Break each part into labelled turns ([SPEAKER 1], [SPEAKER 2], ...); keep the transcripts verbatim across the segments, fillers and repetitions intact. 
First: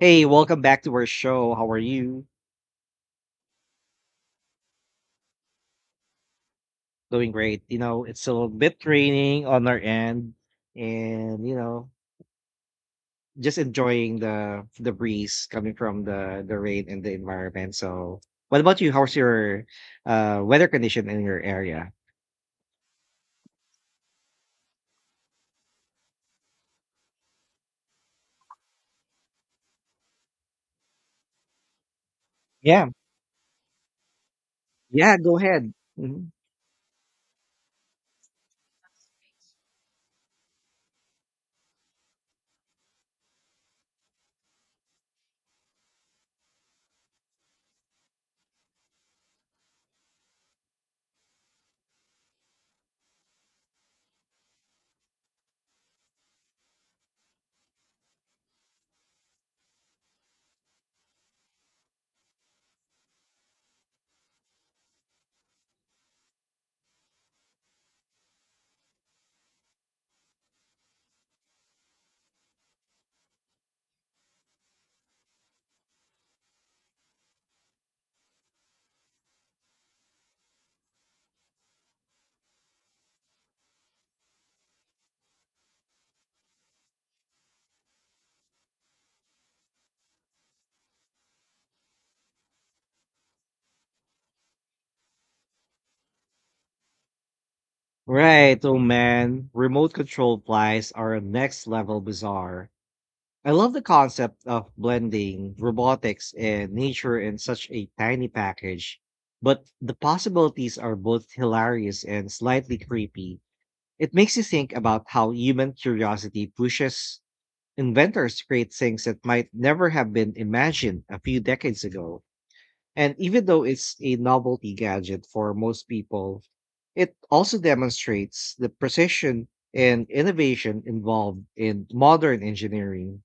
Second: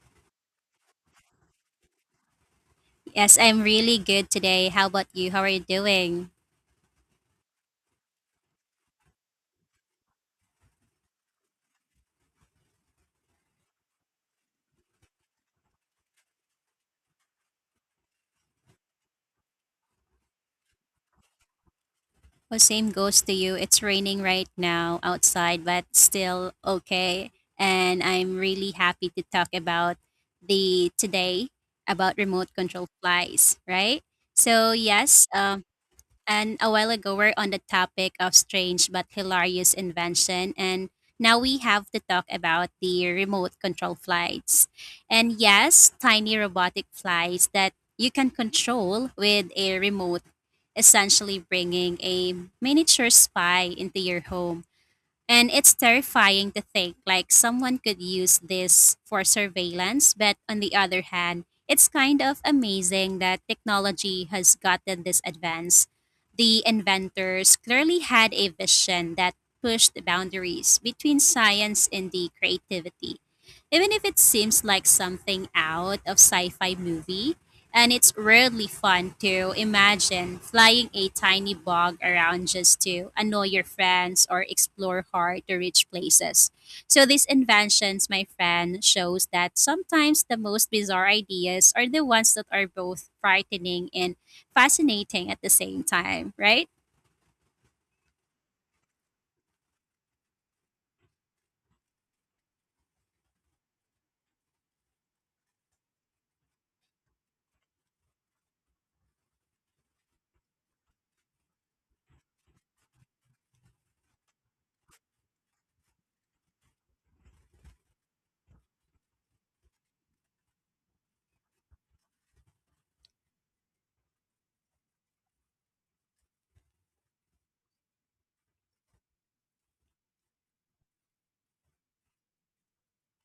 [SPEAKER 1] Hey, welcome back to our show. How are you?
[SPEAKER 2] Yes, I'm really good today. How about you? How are you doing?
[SPEAKER 1] Doing great. You know, it's a little bit raining on our end, and you know, just enjoying the the breeze coming from the the rain and the environment. So, what about you? How's your uh weather condition in your area?
[SPEAKER 2] Well, same goes to you. It's raining right now outside, but still okay. And I'm really happy to talk about the today about remote
[SPEAKER 1] Yeah,
[SPEAKER 2] control flies, right? So
[SPEAKER 1] yeah.
[SPEAKER 2] yes,
[SPEAKER 1] Go
[SPEAKER 2] um,
[SPEAKER 1] ahead. Mhm.
[SPEAKER 2] and a while ago we're on the topic of strange but hilarious invention, and now we have to talk about the remote control flights, and yes, tiny robotic flights that you can control with a remote, essentially bringing a miniature spy into your home. And it's terrifying to think like someone could use this for surveillance, but on the other hand, it's kind of amazing that technology has gotten this advanced. The inventors clearly had a vision that pushed the boundaries between science and the creativity. Even if it seems like something out of sci fi movie, and it's really fun to imagine flying a tiny bug around just to annoy your friends or explore hard to reach places. So these inventions, my friend, shows that sometimes the most bizarre ideas are the ones that are both frightening and fascinating at the same time, right?
[SPEAKER 1] Right. Oh man, remote control flies are next level bizarre. I love the concept of blending robotics and nature in such a tiny package, but the possibilities are both hilarious and slightly creepy. It makes you think about how human curiosity pushes inventors to create things that might never have been imagined a few decades ago. And even though it's a novelty gadget for most people, it also demonstrates the precision and innovation involved in modern engineering.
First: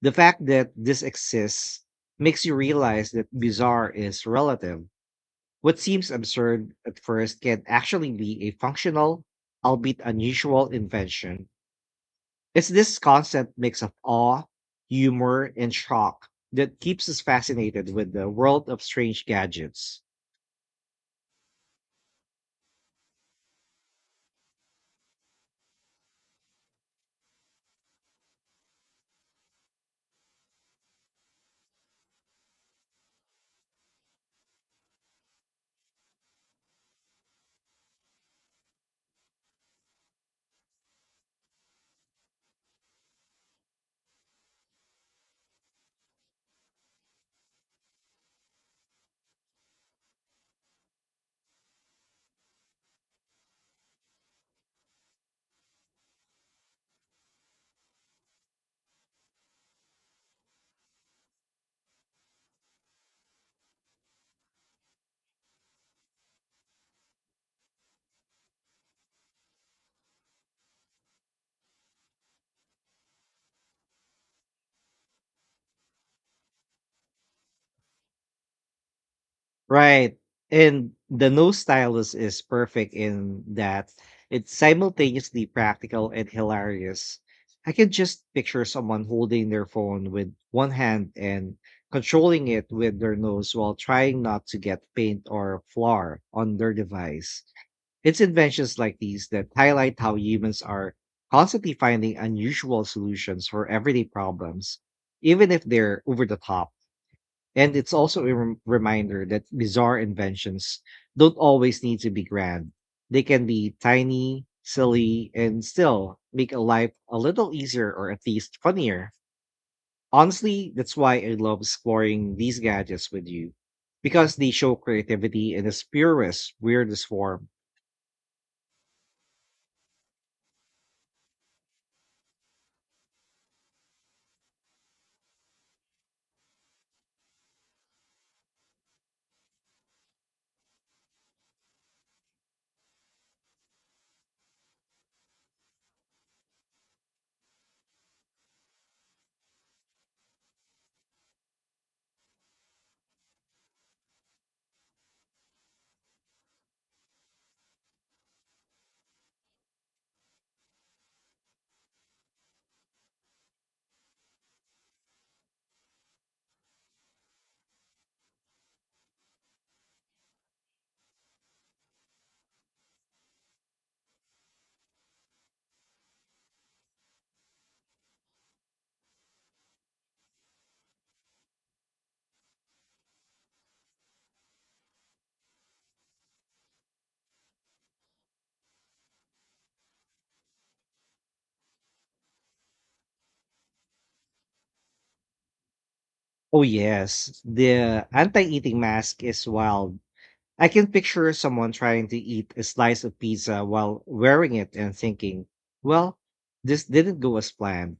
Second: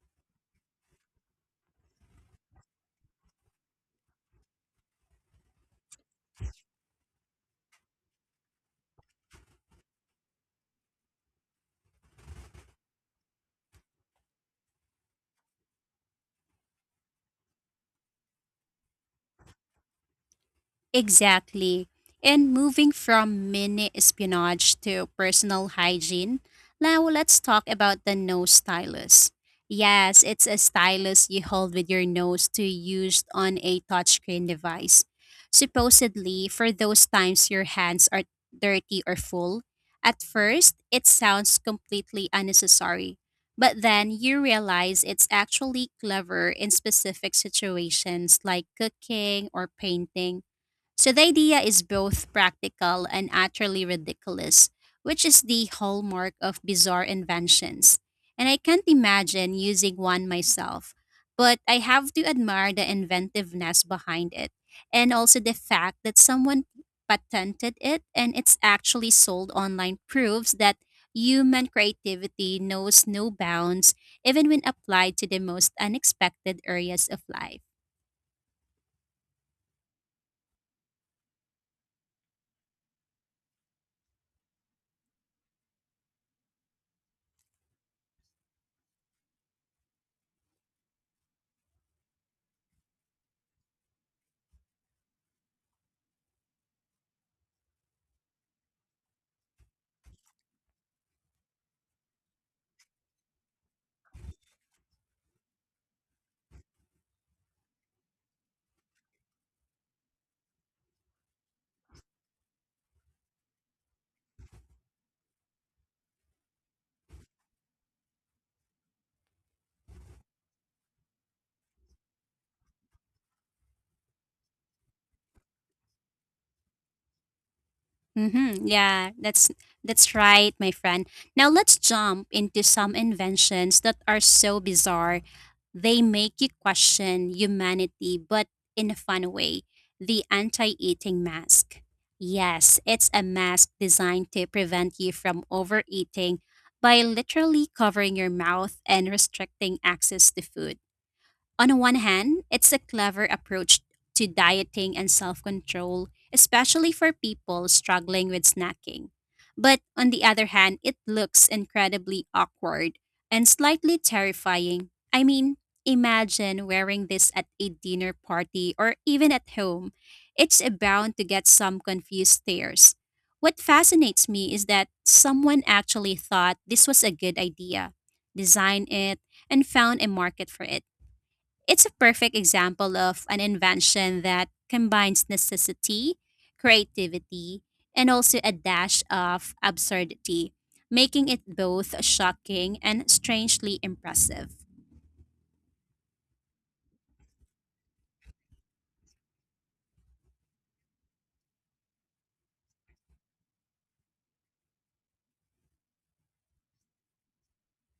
[SPEAKER 1] The fact that this exists makes you realize that bizarre is relative. What seems absurd at first can actually be a functional, albeit unusual, invention. It's this constant mix of awe, humor, and shock that keeps us fascinated with the world of strange gadgets.
[SPEAKER 2] Exactly. And moving from mini espionage to personal hygiene, now let's talk about the nose stylus. Yes, it's a stylus you hold with your nose to use on a touchscreen device. Supposedly, for those times your hands are dirty or full, at first it sounds completely unnecessary, but then you realize it's actually clever in specific situations like cooking or painting, so the idea is both practical and utterly ridiculous, which is the hallmark of bizarre inventions. And I can't imagine using one myself, but I have to admire the inventiveness behind it, and also the fact that someone patented it and it's actually sold online proves that human creativity knows no bounds even when applied to the most unexpected areas of life.
[SPEAKER 1] Right. And the nose stylus is perfect in that it's simultaneously practical and hilarious. I can just picture someone holding their phone with one hand and controlling it with their nose while trying not to get paint or flour on their device. It's inventions like these that highlight how humans are constantly finding unusual solutions for everyday problems, even if they're over the top. And it's also a rem- reminder that bizarre inventions don't always need to be grand. They can be tiny, silly, and still make a life a little easier or at least funnier. Honestly, that's why I love exploring these gadgets with you because they show creativity in its purest, weirdest form.
[SPEAKER 2] Mm-hmm. Yeah, that's that's right, my friend. Now let's jump into some inventions that are so bizarre. They make you question humanity, but in a fun way. The anti-eating mask. Yes, it's a mask designed to prevent you from overeating by literally covering your mouth and restricting access to food. On one hand, it's a clever approach to dieting and self control, especially for people struggling with snacking. But on the other hand, it looks incredibly awkward and slightly terrifying. I mean, imagine wearing this at a dinner party or even at home. It's bound to get some confused stares. What fascinates me is that someone actually thought this was a good idea, designed it, and found a market for it. It's a perfect example of an invention that combines necessity, creativity, and also a dash of absurdity, making it both shocking and strangely impressive.
[SPEAKER 1] Oh, yes, the anti eating mask is wild. I can picture someone trying to eat a slice of pizza while wearing it and thinking, well, this didn't go as planned.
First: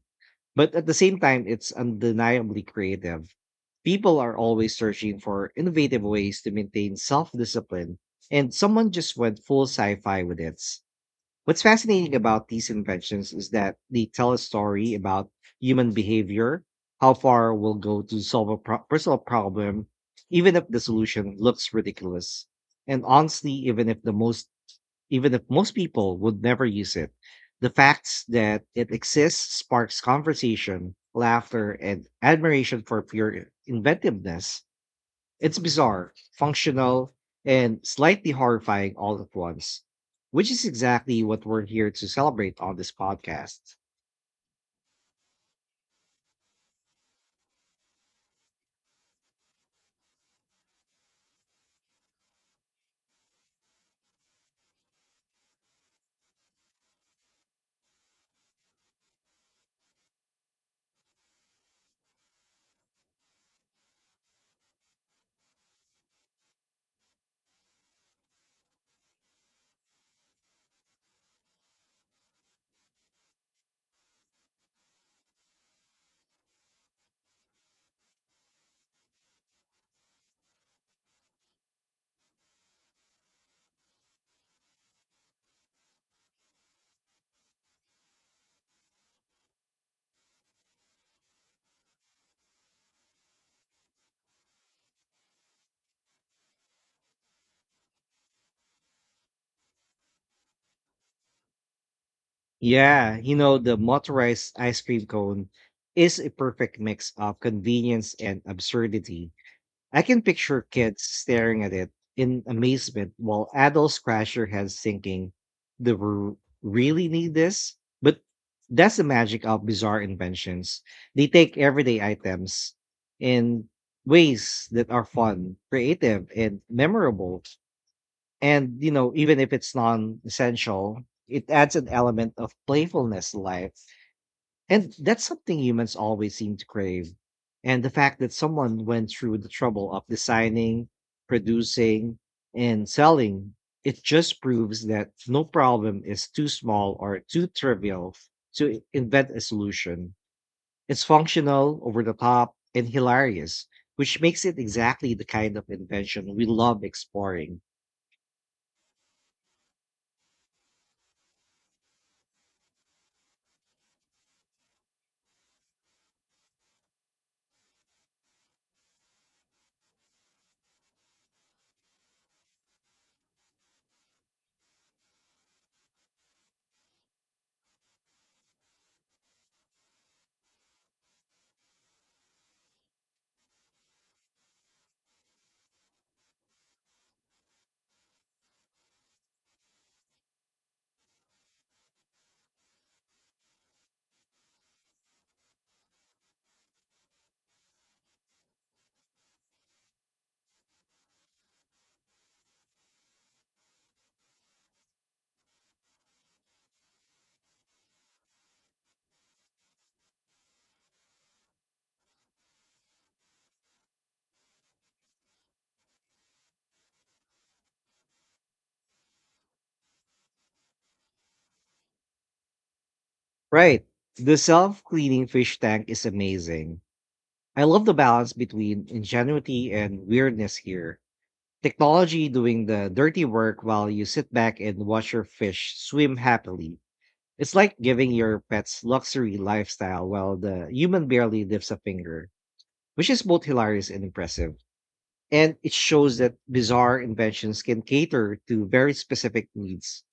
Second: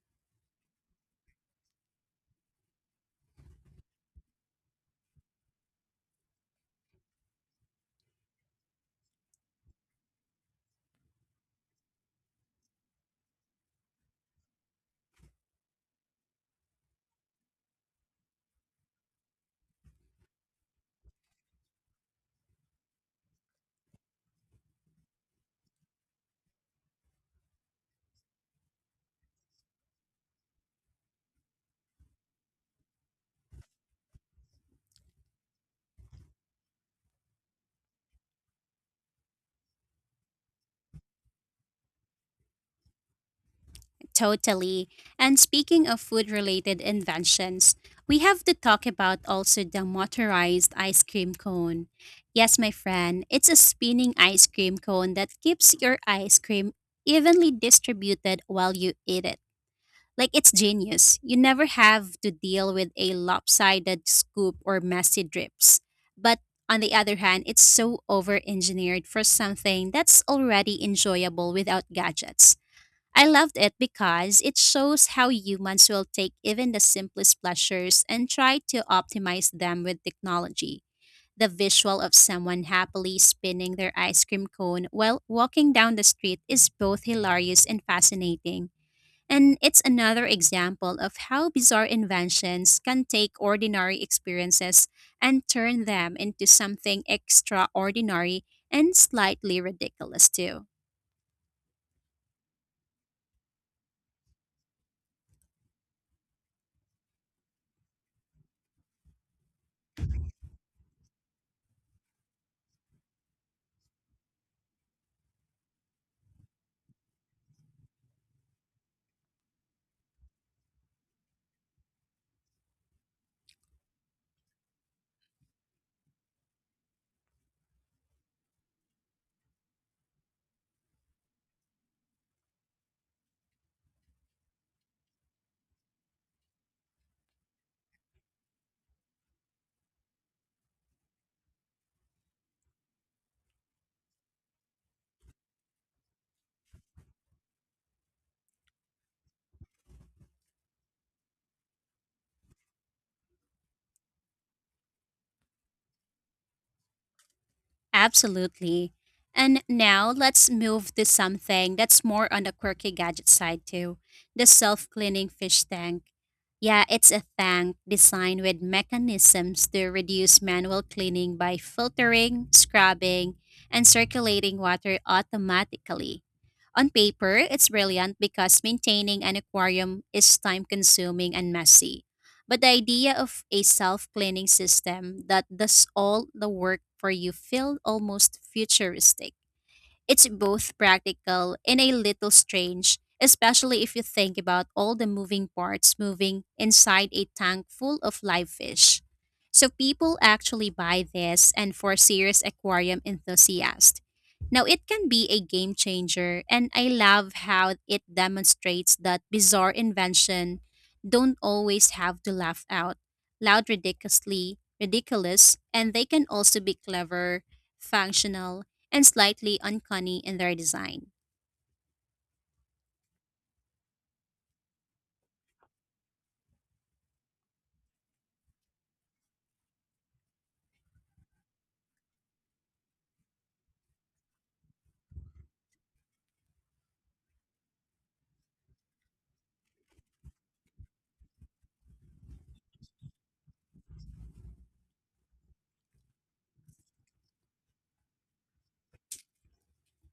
[SPEAKER 1] But at the same time, it's undeniably creative. People are always searching for innovative ways to maintain self discipline, and someone just went full sci fi with it. What's fascinating about these inventions is that they tell a story about human behavior, how far we'll go to solve a pro- personal problem, even if the solution looks ridiculous. And honestly, even if the most even if most people would never use it, the facts that it exists sparks conversation, laughter, and admiration for pure inventiveness. It's bizarre, functional, and slightly horrifying all at once, which is exactly what we're here to celebrate on this podcast.
[SPEAKER 2] Totally. And speaking of food related inventions, we have to talk about also the motorized ice cream cone. Yes, my friend, it's a spinning ice cream cone that keeps your ice cream evenly distributed while you eat it. Like, it's genius. You never have to deal with a lopsided scoop or messy drips. But on the other hand, it's so over engineered for something that's already enjoyable without gadgets. I loved it because it shows how humans will take even the simplest pleasures and try to optimize them with technology. The visual of someone happily spinning their ice cream cone while walking down the street is both hilarious and fascinating, and it's another example of how bizarre inventions can take ordinary experiences and turn them into something extraordinary and slightly ridiculous, too.
[SPEAKER 1] Yeah, you know, the motorized ice cream cone is a perfect mix of convenience and absurdity. I can picture kids staring at it in amazement while adults scratch their heads thinking, do we really need this? But that's the magic of bizarre inventions. They take everyday items in ways that are fun, creative, and memorable. And, you know, even if it's non essential, it adds an element of playfulness to life. And that's something humans always seem to crave. And the fact that someone went through the trouble of designing, producing, and selling, it just proves that no problem is too small or too trivial to invent a solution. It's functional, over the top, and hilarious, which makes it exactly the kind of invention we love exploring.
[SPEAKER 2] Absolutely. And now let's move to something that's more on the quirky gadget side too, the self cleaning fish tank. Yeah, it's a tank designed with mechanisms to reduce manual cleaning by filtering, scrubbing, and circulating water automatically. On paper, it's brilliant because maintaining an aquarium is time consuming and messy. But the idea of a self cleaning system that does all the work for you feels almost futuristic. It's both practical and a little strange, especially if you think about all the moving parts moving inside a tank full of live fish. So people actually buy this, and for serious aquarium enthusiasts. Now it can be a game changer, and I love how it demonstrates that bizarre invention don't always have to laugh out loud ridiculously ridiculous, and they can also be clever, functional, and slightly uncanny in their design.
[SPEAKER 1] Right. The self cleaning fish tank is amazing. I love the balance between ingenuity and weirdness here. Technology doing the dirty work while you sit back and watch your fish swim happily. It's like giving your pets luxury lifestyle while the human barely lifts a finger, which is both hilarious and impressive. And it shows that bizarre inventions can cater to very specific needs,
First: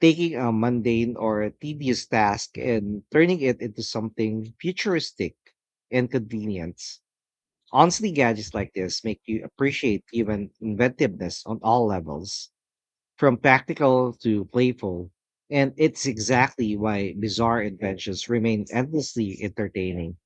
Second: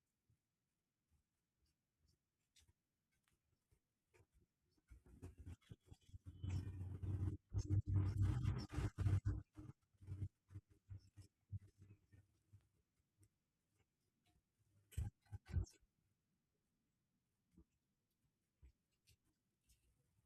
[SPEAKER 1] taking a mundane or a tedious task and turning it into something futuristic and convenient. Honestly, gadgets like this make you appreciate human inventiveness on all levels from practical to playful, and it's exactly why bizarre inventions remain endlessly entertaining.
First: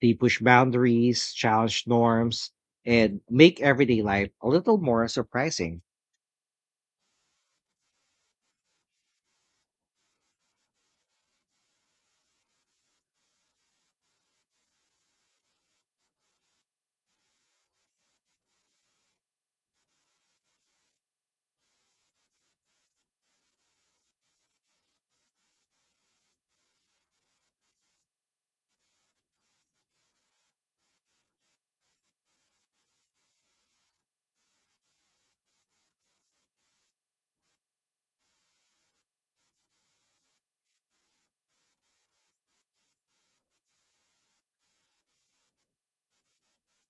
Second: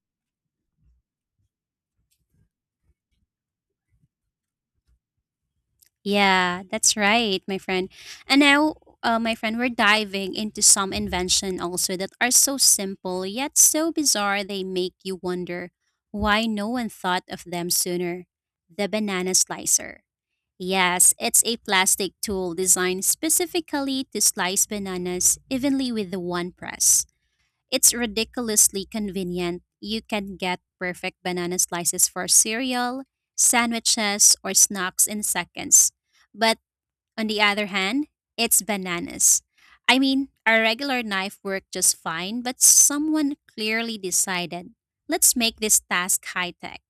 [SPEAKER 1] They push boundaries, challenge norms, and make everyday life a little more surprising.
[SPEAKER 2] Yeah, that's right, my friend. And now, uh, my friend, we're diving into some invention also that are so simple yet so bizarre they make you wonder why no one thought of them sooner. The banana slicer. Yes, it's a plastic tool designed specifically to slice bananas evenly with the one press. It's ridiculously convenient. You can get perfect banana slices for cereal, sandwiches, or snacks in seconds. But on the other hand, it's bananas. I mean, a regular knife worked just fine, but someone clearly decided, let's make this task high tech.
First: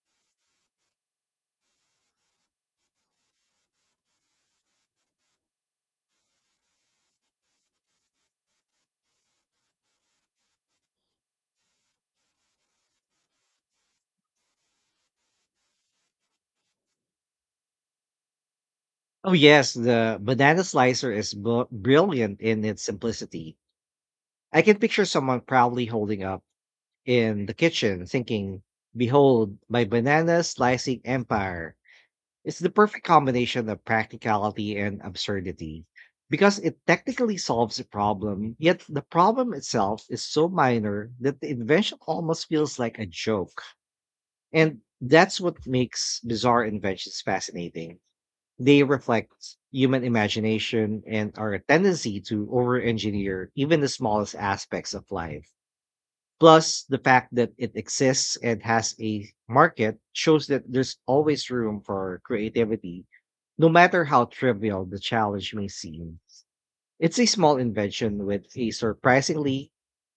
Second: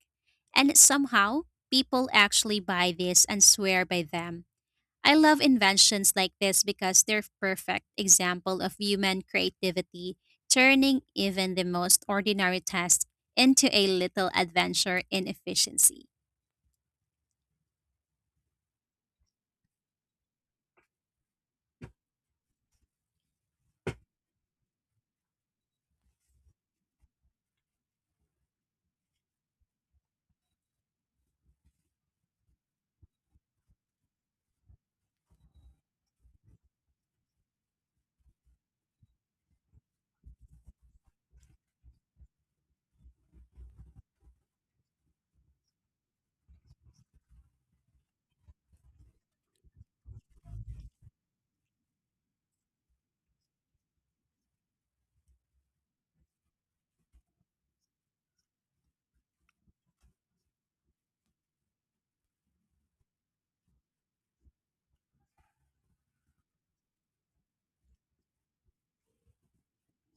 [SPEAKER 2] And somehow, people actually buy this and swear by them. I love inventions like this because they're perfect example of human creativity, turning even the most ordinary task into a little adventure in efficiency.
[SPEAKER 1] Oh, yes, the banana slicer is bu- brilliant in its simplicity. I can picture someone proudly holding up in the kitchen, thinking, behold, my banana slicing empire. It's the perfect combination of practicality and absurdity because it technically solves a problem, yet the problem itself is so minor that the invention almost feels like a joke. And that's what makes bizarre inventions fascinating. They reflect human imagination and our tendency to over engineer even the smallest aspects of life. Plus, the fact that it exists and has a market shows that there's always room for creativity, no matter how trivial the challenge may seem. It's a small invention with a surprisingly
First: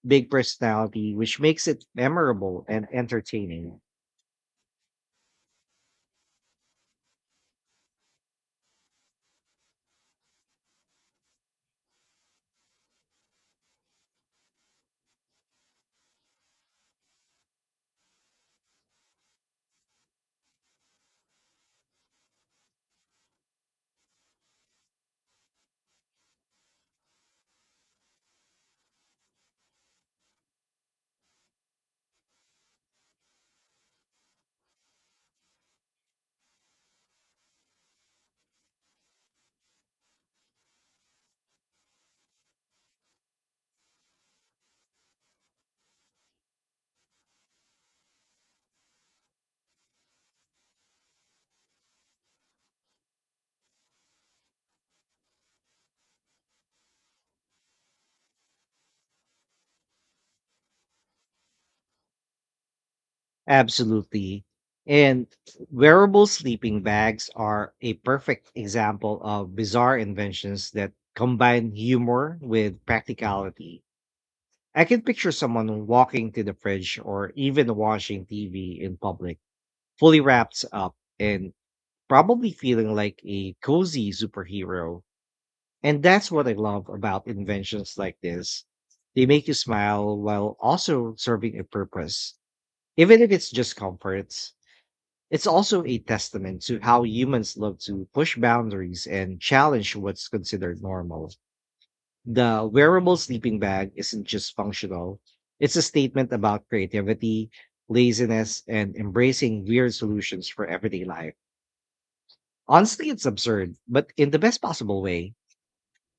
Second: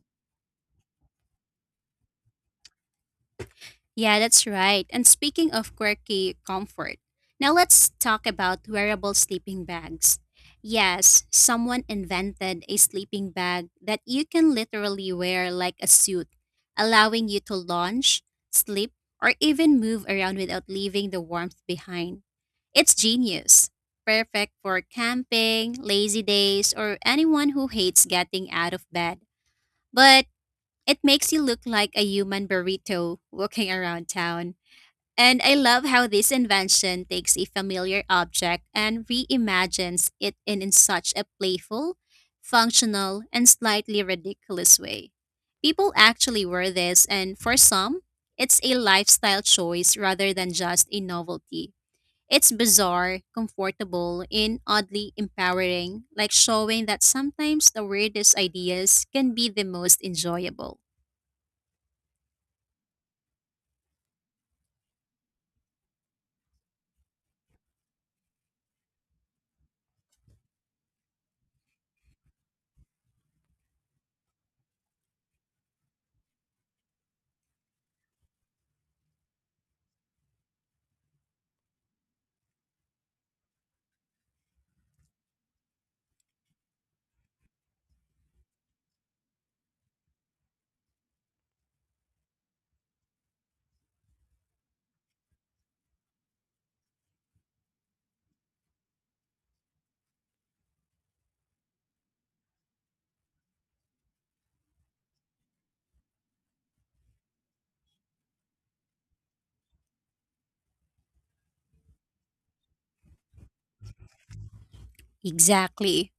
[SPEAKER 1] big personality, which makes it memorable and entertaining.
[SPEAKER 2] Yeah, that's right. And speaking of quirky comfort, now let's talk about wearable sleeping bags. Yes, someone invented a sleeping bag that you can literally wear like a suit, allowing you to lounge, sleep, or even move around without leaving the warmth behind. It's genius. Perfect for camping, lazy days, or anyone who hates getting out of bed. But it makes you look like a human burrito walking around town. And I love how this invention takes a familiar object and reimagines it in, in such a playful, functional, and slightly ridiculous way. People actually wear this, and for some, it's a lifestyle choice rather than just a novelty. It's bizarre, comfortable, and oddly empowering, like showing that sometimes the weirdest ideas can be the most enjoyable.
[SPEAKER 1] Absolutely. And wearable sleeping bags are a perfect example of bizarre inventions that combine humor with practicality. I can picture someone walking to the fridge or even watching T V in public, fully wrapped up and probably feeling like a cozy superhero. And that's what I love about inventions like this. They make you smile while also serving a purpose, even if it's just comfort. It's also a testament to how humans love to push boundaries and challenge what's considered normal. The wearable sleeping bag isn't just functional, it's a statement about creativity, laziness, and embracing weird solutions for everyday life. Honestly, it's absurd, but in the best possible way.
[SPEAKER 2] Exactly.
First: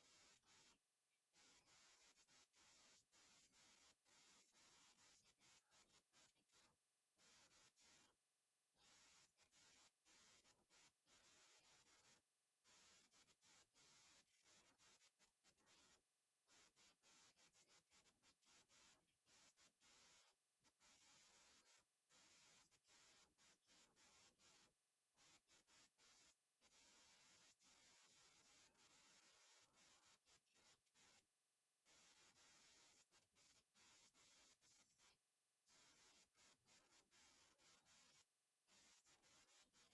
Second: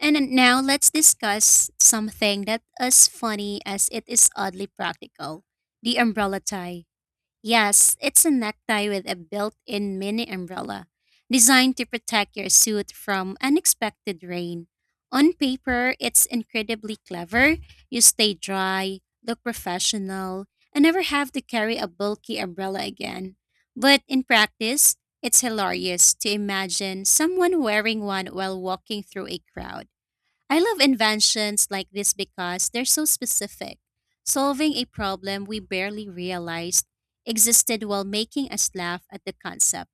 [SPEAKER 2] And then now let's discuss something that as funny as it is oddly practical. The umbrella tie. Yes, it's a necktie with a built-in mini umbrella designed to protect your suit from unexpected rain. On paper, it's incredibly clever. You stay dry, look professional, and never have to carry a bulky umbrella again. But in practice, it's hilarious to imagine someone wearing one while walking through a crowd. I love inventions like this because they're so specific, solving a problem we barely realized existed while making us laugh at the concept.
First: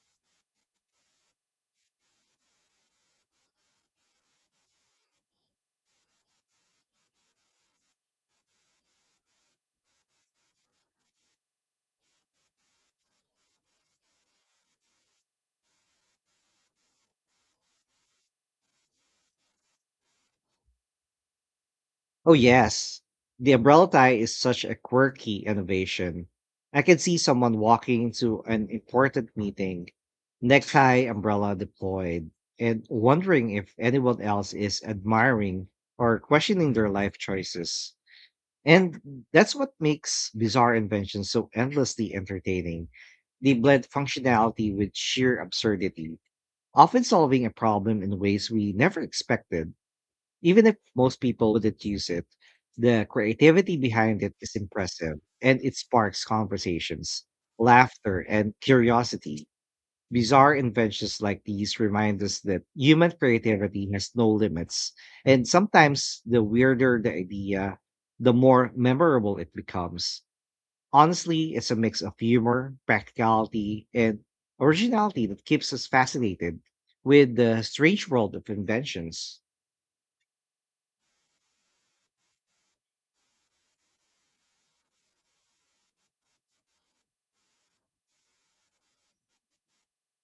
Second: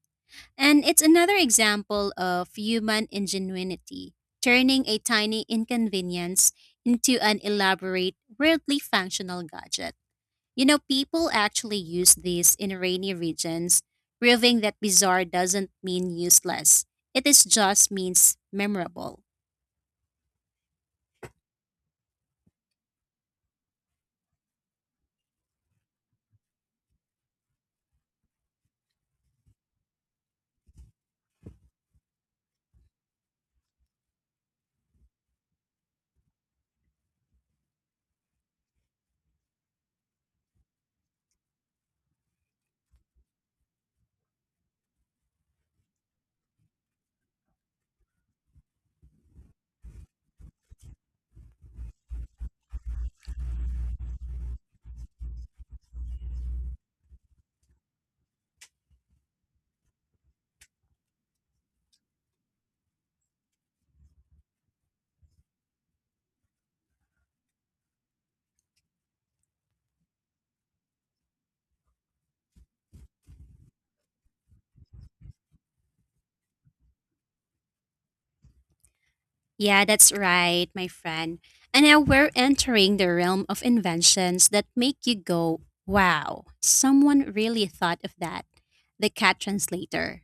[SPEAKER 2] And it's another example of human ingenuity, turning a tiny inconvenience into an elaborate, weirdly functional gadget. You know, people actually use these in rainy regions, proving that bizarre doesn't mean useless. It is just means memorable.
[SPEAKER 1] Oh, yes. The umbrella tie is such a quirky innovation. I can see someone walking into an important meeting, necktie umbrella deployed, and wondering if anyone else is admiring or questioning their life choices. And that's what makes bizarre inventions so endlessly entertaining. They blend functionality with sheer absurdity, often solving a problem in ways we never expected, even if most people wouldn't use it. The creativity behind it is impressive, and it sparks conversations, laughter, and curiosity. Bizarre inventions like these remind us that human creativity has no limits, and sometimes the weirder the idea, the more memorable it becomes. Honestly, it's a mix of humor, practicality, and originality that keeps us fascinated with the strange world of inventions.
[SPEAKER 2] Yeah, that's right, my friend. And now we're entering the realm of inventions that make you go, wow, someone really thought of that. The cat translator.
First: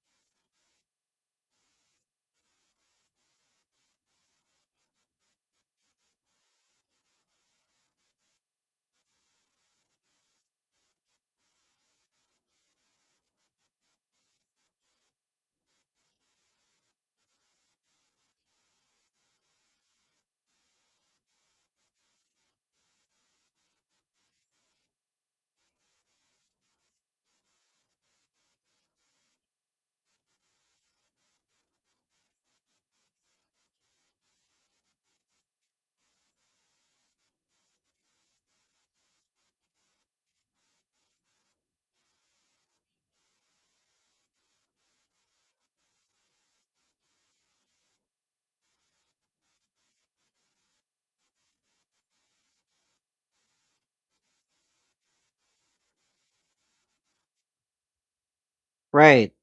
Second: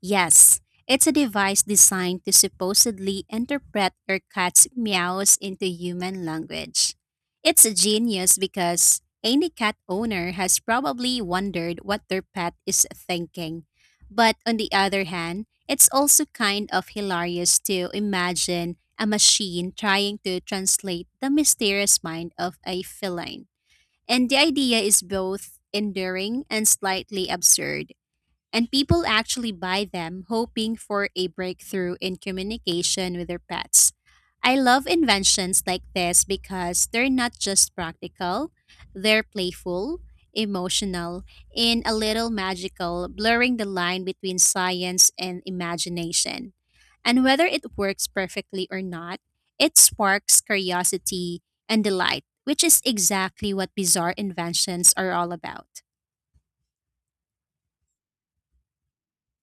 [SPEAKER 2] Yes, it's a device designed to supposedly interpret your cat's meows into human language. It's genius because any cat owner has probably wondered what their pet is thinking. But on the other hand, it's also kind of hilarious to imagine a machine trying to translate the mysterious mind of a feline. And the idea is both endearing and slightly absurd, and people actually buy them hoping for a breakthrough in communication with their pets. I love inventions like this because they're not just practical, they're playful, emotional, and a little magical, blurring the line between science and imagination. And whether it works perfectly or not, it sparks curiosity and delight, which is exactly what bizarre inventions are all about.
[SPEAKER 1] Right.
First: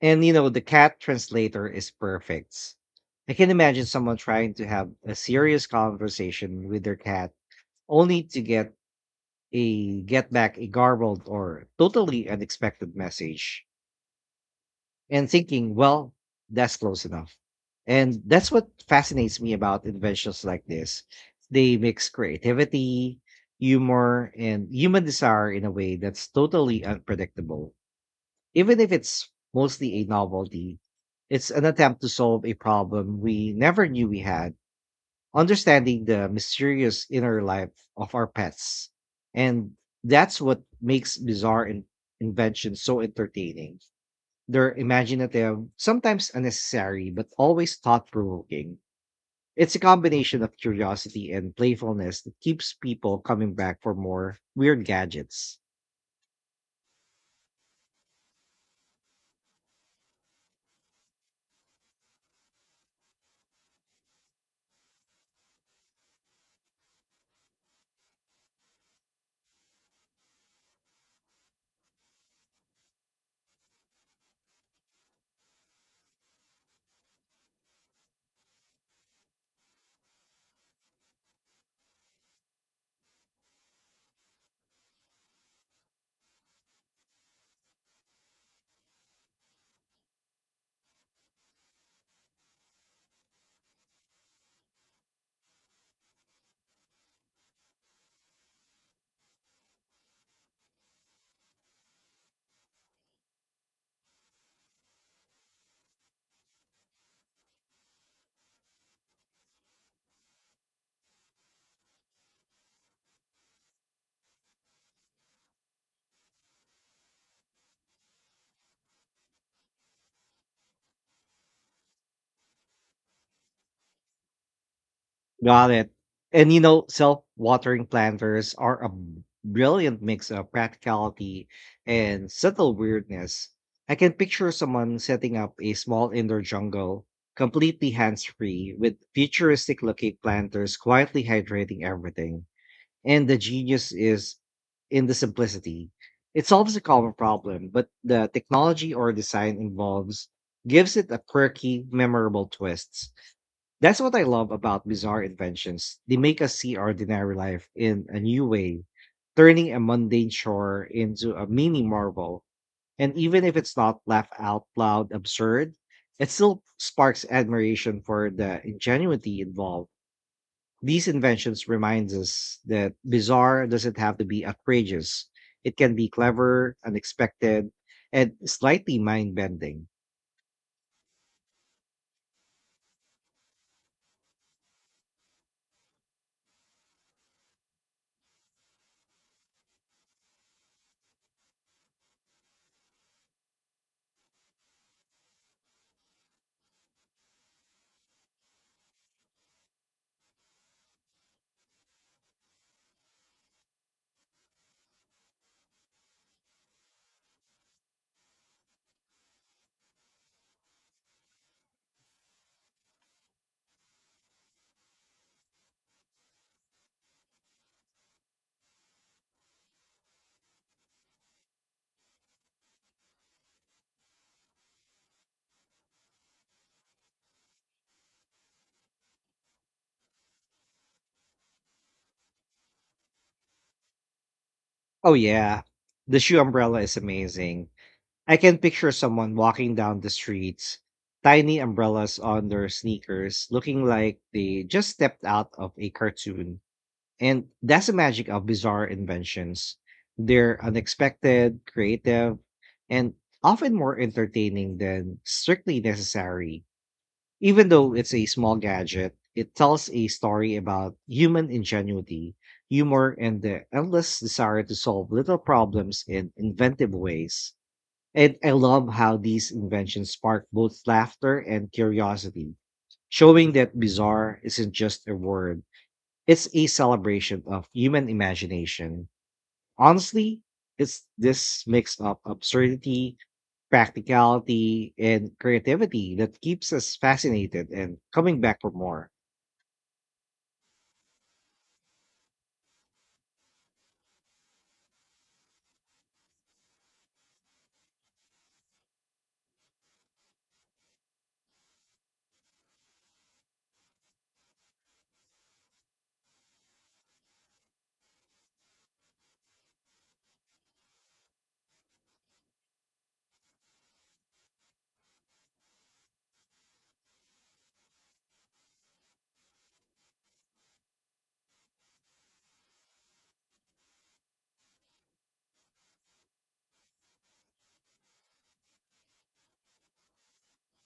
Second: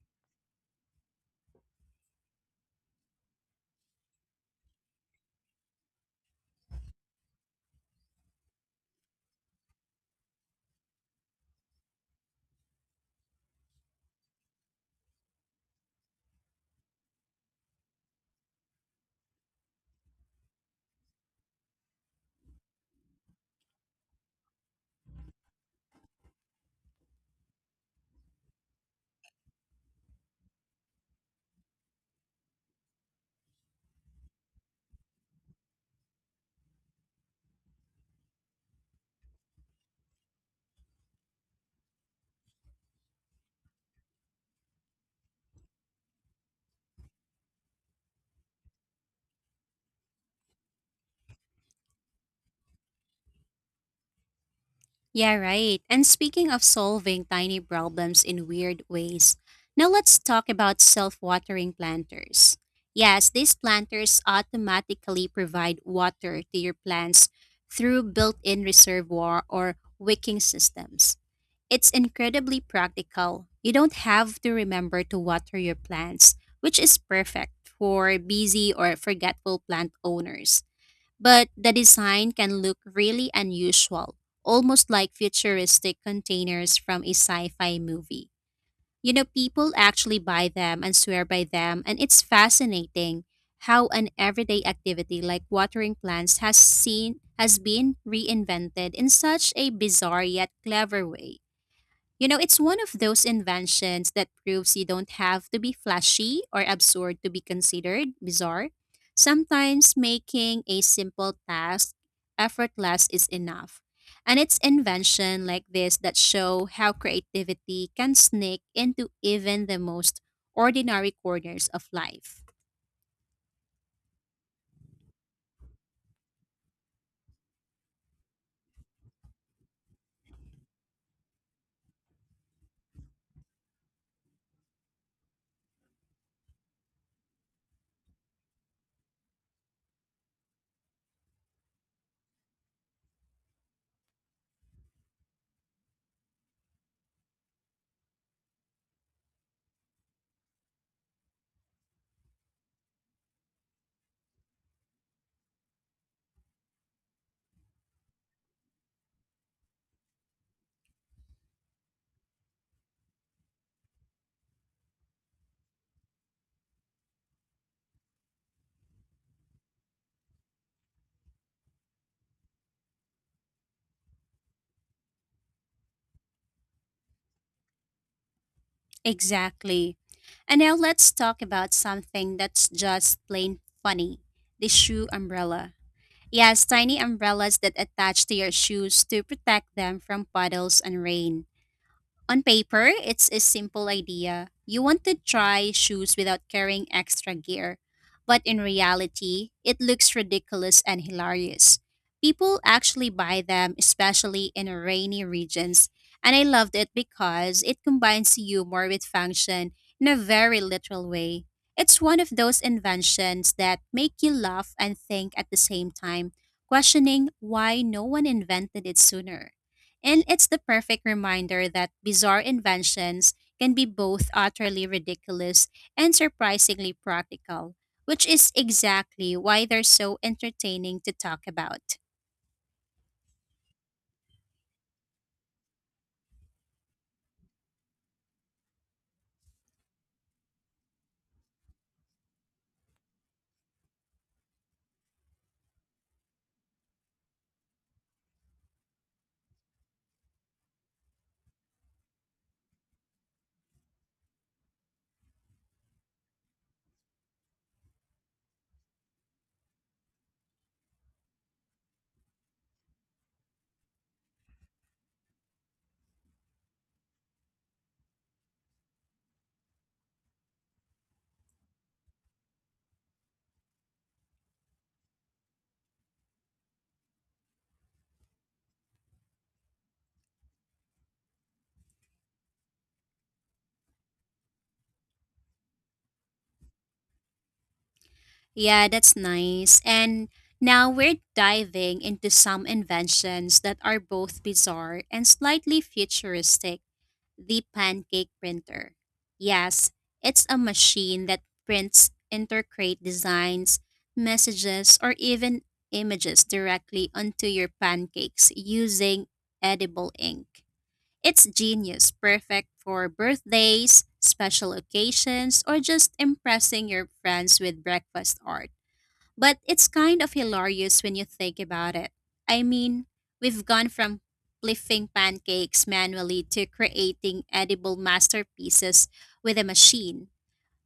[SPEAKER 1] And you know, the cat translator is perfect. I can imagine someone trying to have a serious conversation with their cat only to get a get back a garbled or totally unexpected message and thinking, well, that's close enough. And that's what fascinates me about inventions like this. They mix creativity, humor, and human desire in a way that's totally unpredictable. Even if it's mostly a novelty, it's an attempt to solve a problem we never knew we had, understanding the mysterious inner life of our pets. And that's what makes bizarre in- inventions so entertaining. They're imaginative, sometimes unnecessary, but always thought provoking. It's a combination of curiosity and playfulness that keeps people coming back for more weird
[SPEAKER 2] Yeah,
[SPEAKER 1] gadgets.
[SPEAKER 2] right. And speaking of solving tiny problems in weird ways, now let's talk about self watering planters. Yes, these planters automatically provide water to your plants through built in reservoir or wicking systems. It's incredibly practical. You don't have to remember to water your plants, which is perfect for busy or forgetful plant owners, but the design can look really unusual, almost like futuristic containers from a sci fi movie. You know, people actually buy them and swear by them, and it's fascinating how an everyday activity like watering plants has seen has been reinvented in such a bizarre yet clever way. You know, it's one of those inventions that proves you don't have to be flashy or absurd to be considered bizarre. Sometimes making a simple task effortless is enough. And it's invention like this that show how creativity can sneak into even the most ordinary corners of life.
[SPEAKER 1] Got it. And you know, self-watering planters are a b- brilliant mix of practicality and subtle weirdness. I can picture someone setting up a small indoor jungle, completely hands-free, with futuristic-looking planters quietly hydrating everything. And the genius is in the simplicity. It solves a common problem, but the technology or design involves gives it a quirky, memorable twist. That's what I love about bizarre inventions. They make us see our ordinary life in a new way, turning a mundane chore into a mini marvel. And even if it's not laugh out loud absurd, it still sparks admiration for the ingenuity involved. These inventions reminds us that bizarre doesn't have to be outrageous. It can be clever, unexpected, and slightly mind-bending.
[SPEAKER 2] Exactly. And now let's talk about something that's just plain funny, the shoe umbrella. Yes, tiny umbrellas that attach to your shoes to protect them from puddles and rain. On paper, it's a simple idea. You want to try shoes without carrying extra gear. But in reality, it looks ridiculous and hilarious. People actually buy them, especially in rainy regions. And I loved it because it combines humor with function in a very literal way. It's one of those inventions that make you laugh and think at the same time, questioning why no one invented it sooner. And it's the perfect reminder that bizarre inventions can be both utterly ridiculous and surprisingly practical, which is exactly why they're so entertaining to talk about.
[SPEAKER 1] Oh yeah, the shoe umbrella is amazing. I can picture someone walking down the streets, tiny umbrellas on their sneakers, looking like they just stepped out of a cartoon. And that's the magic of bizarre inventions. They're unexpected, creative, and often more entertaining than strictly necessary. Even though it's a small gadget, it tells a story about human ingenuity, humor, and the endless desire to solve little problems in inventive ways. And I love how these inventions spark both laughter and curiosity, showing that bizarre isn't just a word, it's a celebration of human imagination. Honestly, it's this mix of absurdity, practicality, and creativity that keeps us fascinated and coming back for
[SPEAKER 2] Yeah,
[SPEAKER 1] more.
[SPEAKER 2] that's nice. And now we're diving into some inventions that are both bizarre and slightly futuristic, the pancake printer. Yes, it's a machine that prints intercrate designs, messages, or even images directly onto your pancakes using edible ink. It's genius, perfect for birthdays, special occasions, or just impressing your friends with breakfast art. But it's kind of hilarious when you think about it. I mean, we've gone from flipping pancakes manually to creating edible masterpieces with a machine.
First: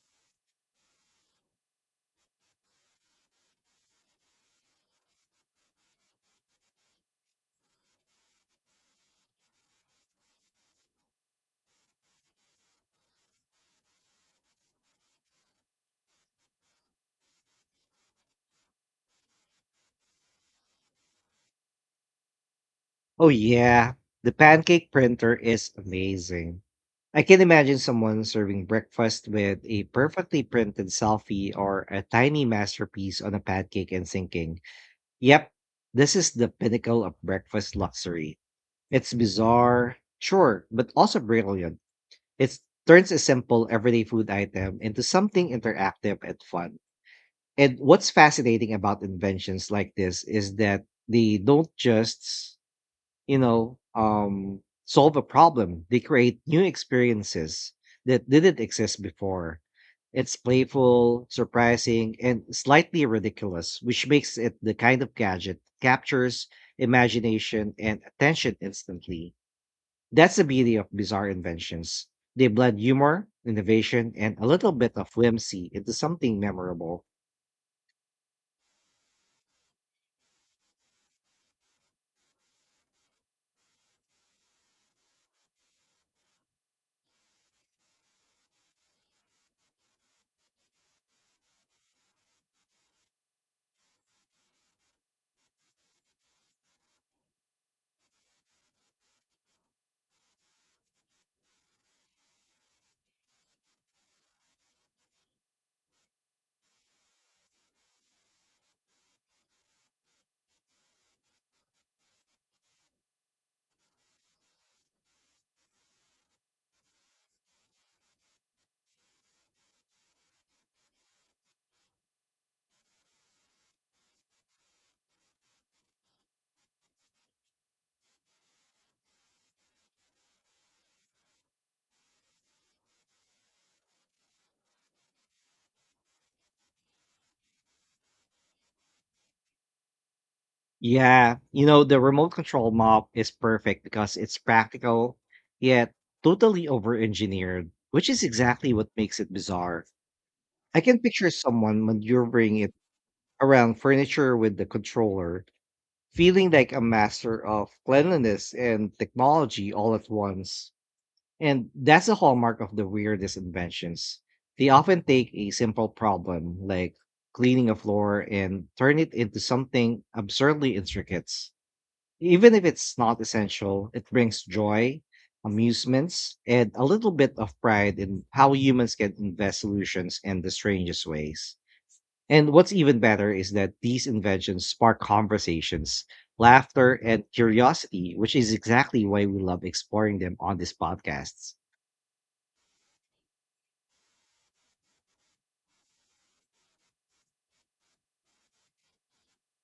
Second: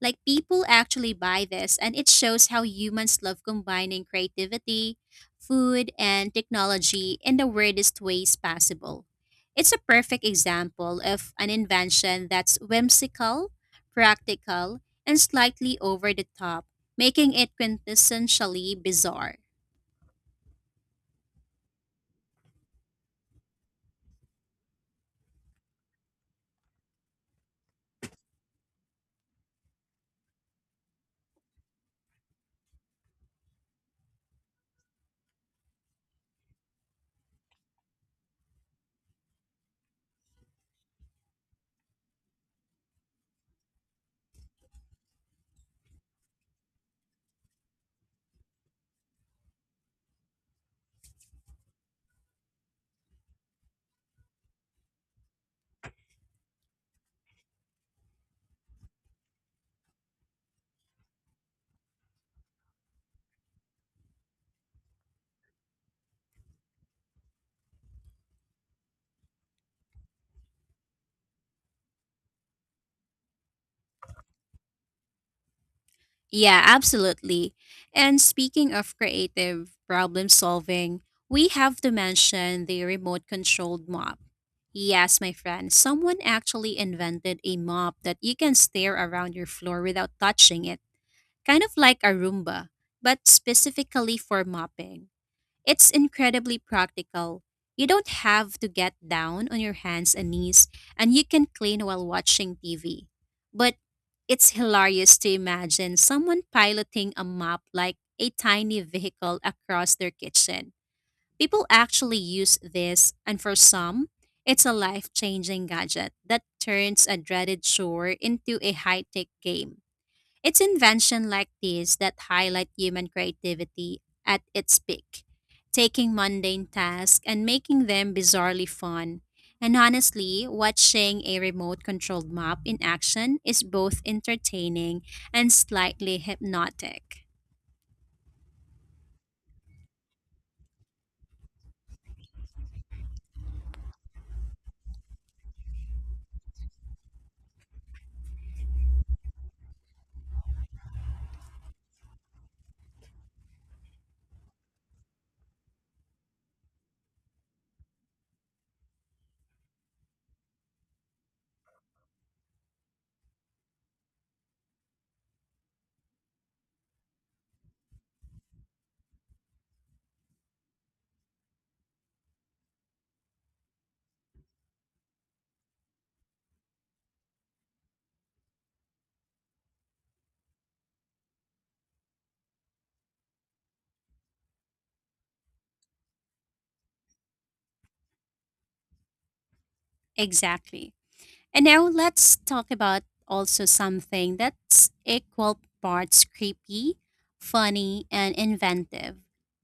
[SPEAKER 2] Like, people actually buy this, and it shows how humans love combining creativity, food, and technology in the weirdest ways possible. It's a perfect example of an invention that's whimsical, practical, and slightly over the top, making it quintessentially bizarre.
[SPEAKER 1] Oh, yeah, the pancake printer is amazing. I can imagine someone serving breakfast with a perfectly printed selfie or a tiny masterpiece on a pancake and thinking, yep, this is the pinnacle of breakfast luxury. It's bizarre, sure, but also brilliant. It turns a simple everyday food item into something interactive and fun. And what's fascinating about inventions like this is that they don't just you know, um, solve a problem. They create new experiences that didn't exist before. It's playful, surprising, and slightly ridiculous, which makes it the kind of gadget captures imagination and attention instantly. That's the beauty of bizarre inventions. They blend humor, innovation, and a little bit of whimsy into something
[SPEAKER 2] Yeah,
[SPEAKER 1] memorable.
[SPEAKER 2] absolutely. And speaking of creative problem solving, we have to mention the remote controlled mop. Yes, my friend, someone actually invented a mop that you can stare around your floor without touching it, kind of like a Roomba, but specifically for mopping. It's incredibly practical. You don't have to get down on your hands and knees, and you can clean while watching T V. But it's hilarious to imagine someone piloting a mop like a tiny vehicle across their kitchen. People actually use this, and for some, it's a life changing gadget that turns a dreaded chore into a high tech game. It's invention like these that highlight human creativity at its peak, taking mundane tasks and making them bizarrely fun. And honestly, watching a remote controlled map in action is both entertaining and slightly hypnotic.
[SPEAKER 1] Yeah, you know, the remote control mop is perfect because it's practical, yet totally over-engineered, which is exactly what makes it bizarre. I can picture someone maneuvering it around furniture with the controller, feeling like a master of cleanliness and technology all at once. And that's the hallmark of the weirdest inventions. They often take a simple problem, like cleaning a floor, and turn it into something absurdly intricate. Even if it's not essential, it brings joy, amusements, and a little bit of pride in how humans can invent solutions in the strangest ways. And what's even better is that these inventions spark conversations, laughter, and curiosity, which is exactly why we love exploring them on these
[SPEAKER 2] Exactly.
[SPEAKER 1] podcasts.
[SPEAKER 2] And now let's talk about also something that's equal parts creepy, funny, and inventive,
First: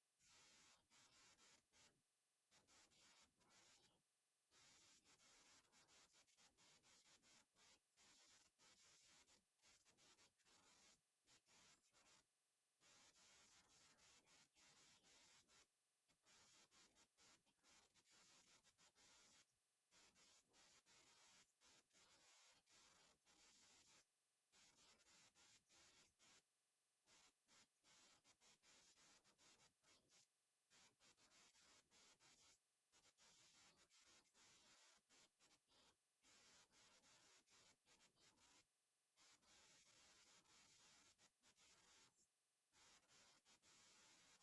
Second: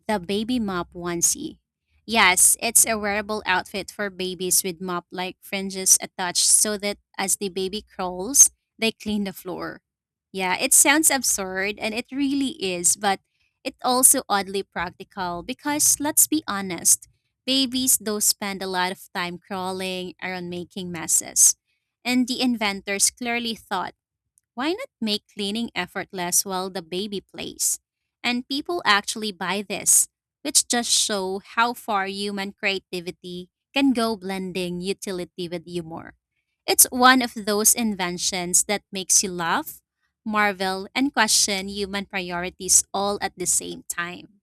[SPEAKER 2] the baby mop onesie. Yes, it's a wearable outfit for babies with mop like fringes attached so that as the baby crawls, they clean the floor. Yeah, it sounds absurd and it really is, but it's also oddly practical because, let's be honest, babies do spend a lot of time crawling around making messes. And the inventors clearly thought, why not make cleaning effortless while the baby plays? And people actually buy this, which just show how far human creativity can go blending utility with humor. It's one of those inventions that makes you laugh, marvel, and question human priorities all at the same time,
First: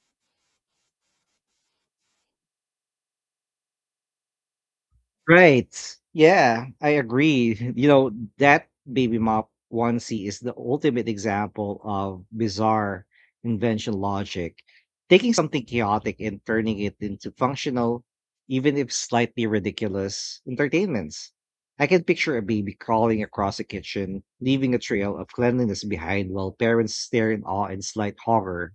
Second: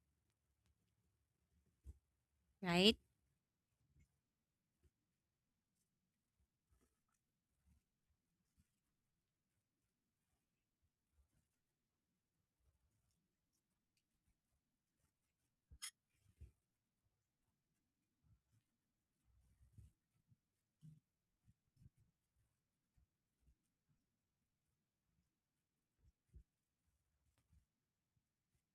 [SPEAKER 2] right?
[SPEAKER 1] Right. Yeah, I agree. You know, that baby mop onesie is the ultimate example of bizarre invention logic, taking something chaotic and turning it into functional, even if slightly ridiculous, entertainments. I can picture a baby crawling across the kitchen, leaving a trail of cleanliness behind while parents stare in awe and slight horror.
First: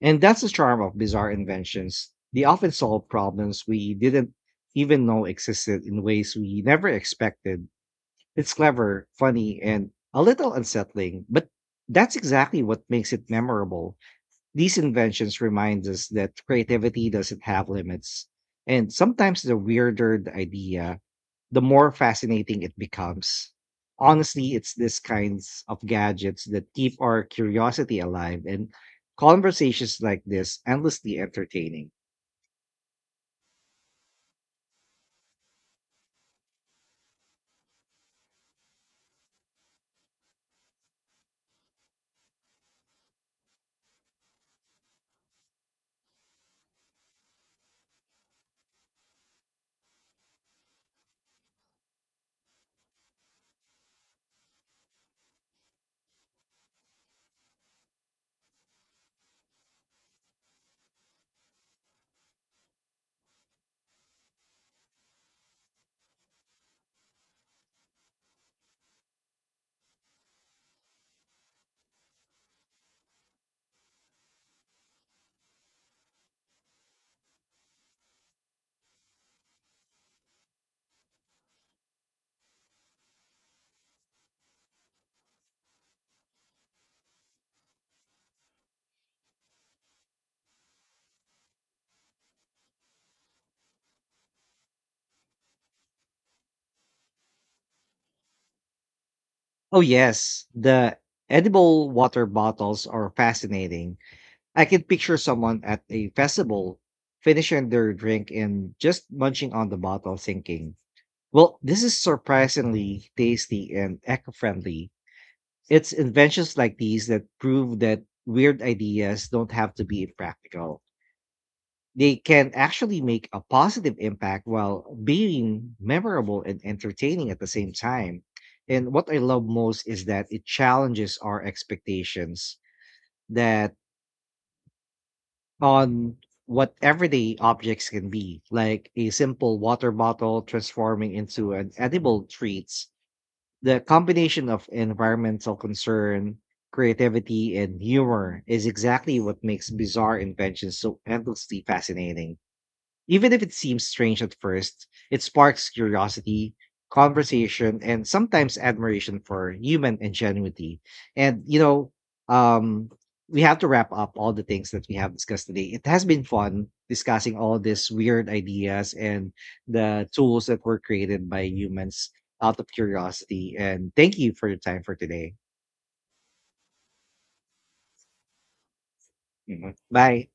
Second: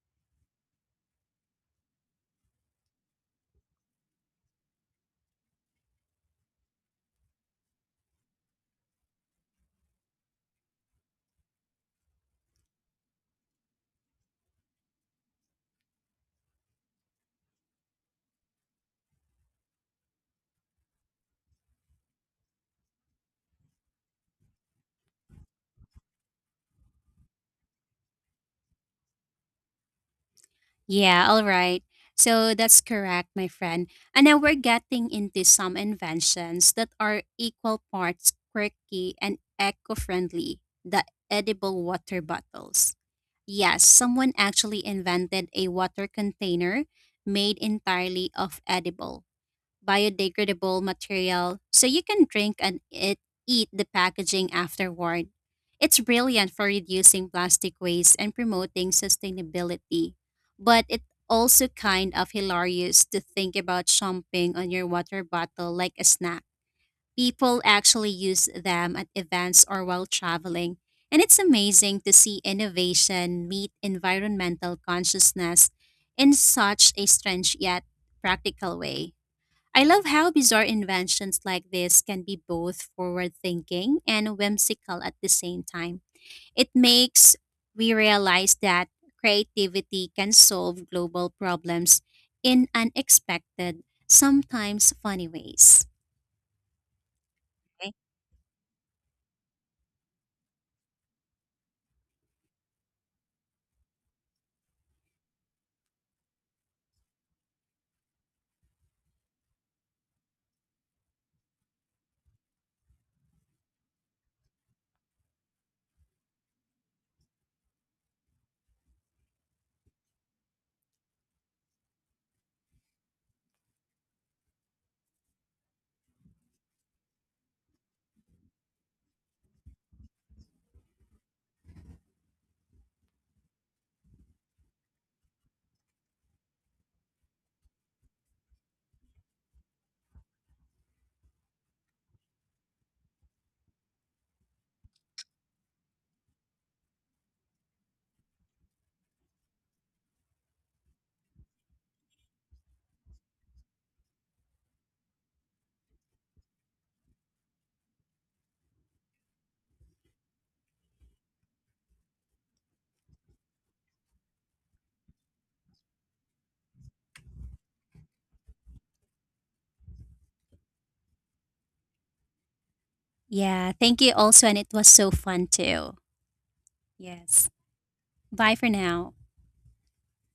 [SPEAKER 1] And that's the charm of bizarre inventions. They often solve problems we didn't even know existed in ways we never expected. It's clever, funny, and a little unsettling, but that's exactly what makes it memorable. These inventions remind us that creativity doesn't have limits. And sometimes the weirder the idea, the more fascinating it becomes. Honestly, it's these kinds of gadgets that keep our curiosity alive and conversations like this endlessly
[SPEAKER 2] Yeah, all right.
[SPEAKER 1] entertaining.
[SPEAKER 2] So that's correct, my friend. And now we're getting into some inventions that are equal parts quirky and eco friendly, the edible water bottles. Yes, someone actually invented a water container made entirely of edible biodegradable material so you can drink and it, eat the packaging afterward. It's brilliant for reducing plastic waste and promoting sustainability. But it's also kind of hilarious to think about chomping on your water bottle like a snack. People actually use them at events or while traveling. And it's amazing to see innovation meet environmental consciousness in such a strange yet practical way. I love how bizarre inventions like this can be both forward thinking and whimsical at the same time. It makes we realize that creativity can solve global problems in unexpected, sometimes funny ways. Okay.
[SPEAKER 1] Oh, yes, the edible water bottles are fascinating. I can picture someone at a festival finishing their drink and just munching on the bottle, thinking, well, this is surprisingly tasty and eco friendly. It's inventions like these that prove that weird ideas don't have to be impractical. They can actually make a positive impact while being memorable and entertaining at the same time. And what I love most is that it challenges our expectations that on what everyday objects can be, like a simple water bottle transforming into an edible treat. The combination of environmental concern, creativity, and humor is exactly what makes bizarre inventions so endlessly fascinating. Even if it seems strange at first, it sparks curiosity, conversation, and sometimes admiration for human ingenuity. And, you know, um, we have to wrap up all the things that we have discussed today. It has been fun discussing all these weird ideas and the tools that were created by humans out of curiosity.
[SPEAKER 2] Yeah,
[SPEAKER 1] And
[SPEAKER 2] thank you
[SPEAKER 1] thank you for
[SPEAKER 2] also, and
[SPEAKER 1] your
[SPEAKER 2] it
[SPEAKER 1] time
[SPEAKER 2] was
[SPEAKER 1] for
[SPEAKER 2] so
[SPEAKER 1] today.
[SPEAKER 2] fun too. Yes. Bye for now.
[SPEAKER 1] Mhm. Bye.